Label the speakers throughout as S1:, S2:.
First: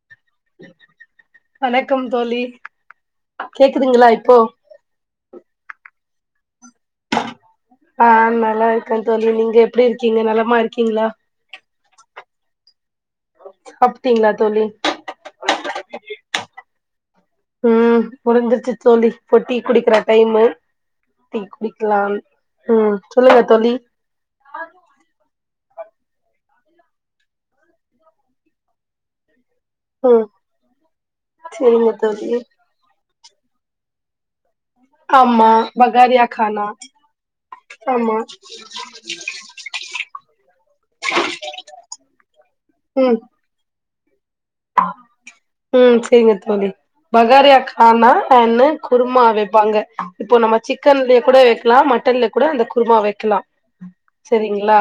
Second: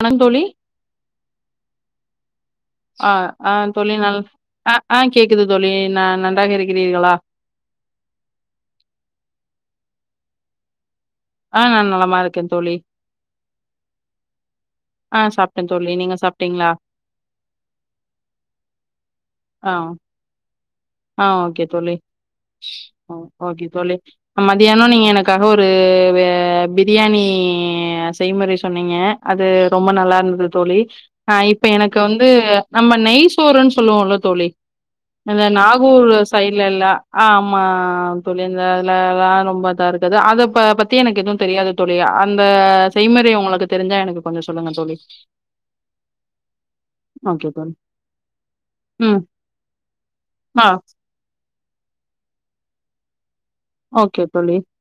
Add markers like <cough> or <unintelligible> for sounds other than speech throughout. S1: ஆமாங் தோழி
S2: வணக்கம் தோழி
S1: ஆ ஆ தோழி
S2: கேக்குதுங்களா
S1: நல்
S2: இப்போ
S1: அ ஆ கேக்குது தோழி ந நன்றாக இருக்கிறீர்களா
S2: ஆ நல்லா இருக்க தோழி நீங்க எப்டி இருக்கீங்க நலமா இருக்கீங்ளா
S1: ஆ நான் நல்லமா இருக்கேன் தோழி
S2: சாப்டிங்ளா தோழி
S1: ஆ சாப்ட்டே தோழி நீங்க சாப்ட்டீங்களா
S2: ம் முடிஞ்சுர்ச்சி தோழி இப்ப டீ
S1: ஆ
S2: குடிக்கிற டைமு
S1: ஆ
S2: டீ
S1: ஓகே தோழி
S2: குடிக்கலாம் ம்
S1: ஓ
S2: சொல்லுங்க
S1: ஓகே
S2: தோழி
S1: மதியானோ நீங்க எனக்காக ஒரு பி பிரியாணி அ செய்முறை சொன்னீங்க அது ரொம்ப நல்லா
S2: ம்
S1: இருந்தது தோழி ஆ இப்ப
S2: செரிங்க
S1: எனக்கு வந்து
S2: தோழி
S1: நம்ம நெய் சோறுன்னு சொல்லுவோம்ல தோழி
S2: ஆமா பட்
S1: குள் சைட்லல்லா ஆ ஆமா
S2: ஆமா
S1: தோழி இந்த இதெல்லா ரொம்பா இதா இருக்குது அத ப பத் தி எனக்கு எதுவும் தெரியாது தோழி அந்த
S2: ம்
S1: செய்மறை உங்களுக்கு தெரிஞ்சா எனக்கு கொஞ்சோ சொல்லுங்க தோழி
S2: ம் செரிங்க தோழி
S1: ஓகே
S2: பகாரியா
S1: தோழி
S2: கானா என்ன
S1: ம்
S2: குருமா வை ப்பாங்க இப்போ நம்ம
S1: ஆ
S2: சிக்கன்லேயே கூட வெக்கலா மட்டன்ல கூட அந்த குருமா வெக்கலா
S1: ஓகே தோழி
S2: செரிங்ளா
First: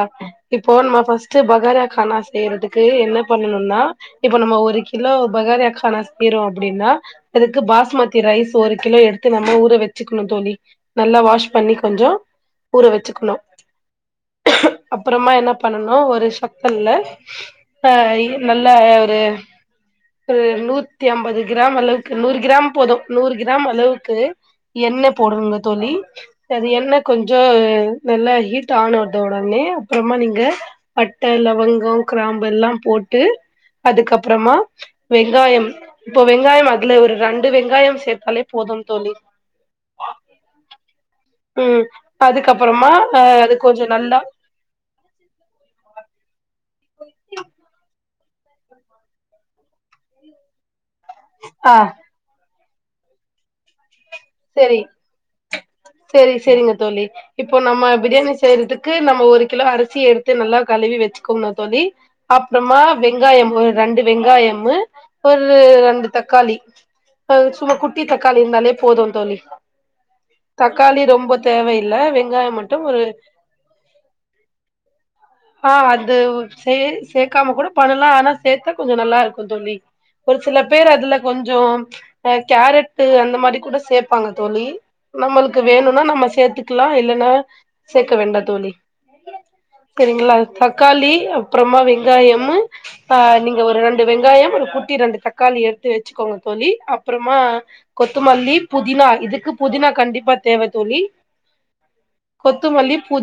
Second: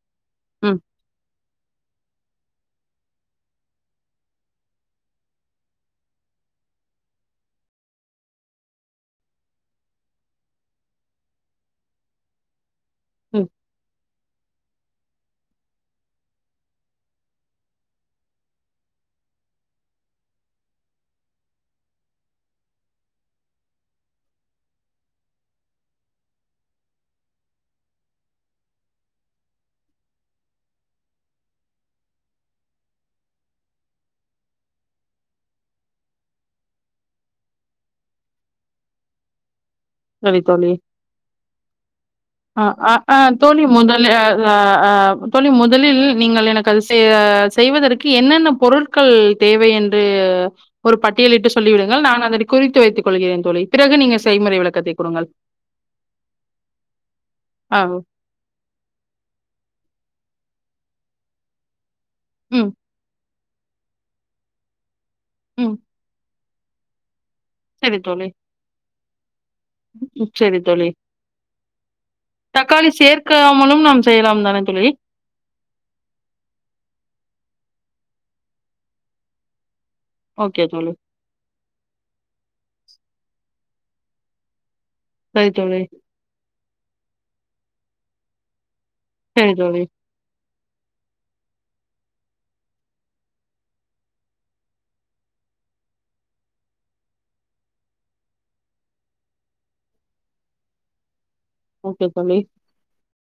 S2: இப்போ
S1: ம்
S2: நம்ம ஃபர்ஸ்ட் பகாரா கானா செய்யறதுக்கு என்ன பண்ணணும்னா இப்ப நம்ம ஒரு கிலோ பகாரியா கானா செய்றோம் அப்டின்னா அதுக்கு பாஸ்மதி ரைஸ் ஒரு கிலோ எடுத்து நம்ம ஊற வச்சுக்கணும் தோழி நல்லா வாஷ் பண்ணி கொஞ்சோ ஊற வச்சுக்கணு
S1: ம்
S2: அப்பறமா என்ன பண்ணனும் ஒரு சத்தல்ல ஆ இது நல்லா ஒரு ஒரு நூத்தி ஐம்பது கிராம் அளவுக்கு நூறு கிராம் போதும் நூறு கிராம் அளவுக்கு எண்ண போடுனுங்க தோழி அது எண்ணெய் கொஞ்சோ நல்லா ஹீட் ஆன் வருது உடனே அப்புறமா நீங்க பட்ட லவங்கொ கிராம்பு எல்லா போட்டு அதுக்கப்றமா வெங்காயம் இப்போ வெங்காயம் அதுல ஒரு ரெண்டு வெங்காயம் சேத்தாலே போதும் தோழி
S1: தோழி தோழி
S2: ம்
S1: ஆ
S2: அதுக்கப்புறமா
S1: ஆ ஆ
S2: அ அது
S1: தோழி
S2: கொஞ்சோ
S1: முதல்ல
S2: நல்லா
S1: ஆ ஆ தோழி முதலில் நீங்கள் எனக்கு அது செ செய்வதற்கு என்னென்ன பொருள் க்கு தேவை என்று ஒரு பட் டியலிட்டு
S2: ஆ
S1: சொல்லிவிடுங்கள் நான் அதை குறித்து வைத்துக் கொள்கிறேன் தோழி பிறகு நீங்க செய்முறை விளக்
S2: றேன் சேரி சேரிங்க தோழி இப்போ
S1: ஆ
S2: நம்ம பிரியாணி செய்யறதுக் க்கு நம்ம ஒரு கிலோ அரிசி எடுத்து நல்லா கழுவி வச்சுக்கோம தோழி
S1: ம்
S2: அப்பறமா வெங்காயம் போ ரெண்டு வெங்காயமு ஒரு
S1: ம்
S2: ரெண்டு தக்காளி அ சும்மா
S1: சரி
S2: குட்டி
S1: தோழி
S2: தக்காளி இருந்தாலே போது தோழி
S1: ம் சரி தோழி
S2: தக்காளி ரொம்ப தேவயில்ல வெங்காய மட்டு ஒரு
S1: <unintelligible> நம் செய்யலா தானே தோழி
S2: ஆ அது சேக் சேக்காம கூட பண்ணலா ஆனா சேத்தா கொஞ்சோ நல்லா இருக்கு தோழி ஒரு சில
S1: ஓகே
S2: பேரு
S1: தோழி
S2: அதுல கொஞ்சோ அ கேரட்டு அந்த மாதிரி கூட சேப்பாங்க தோழி
S1: சரி
S2: நம்மளுக்கு
S1: தோழி
S2: வேணுனா நம்ம சேத்துக்கலா இல்லனா சேக்க வேண்டா தோழி
S1: செரி தோழி
S2: செரிங்ளா தக்காளி அப்றமா வெங்காயம்மு ஆ நீங்க ஒரு ரெண்டு வெங்காய ஒரு குட்டி ரெண்டு தக்காளி எடுத்து வச்சுக்கோங்க தோழி அப்பறமா கொத்துமல்லி புதினா இதுக்கு புதினா கண்டிப்பா தேவ தோழி
S1: ஓகே தோழி
S2: கொத்து மல்லி புதி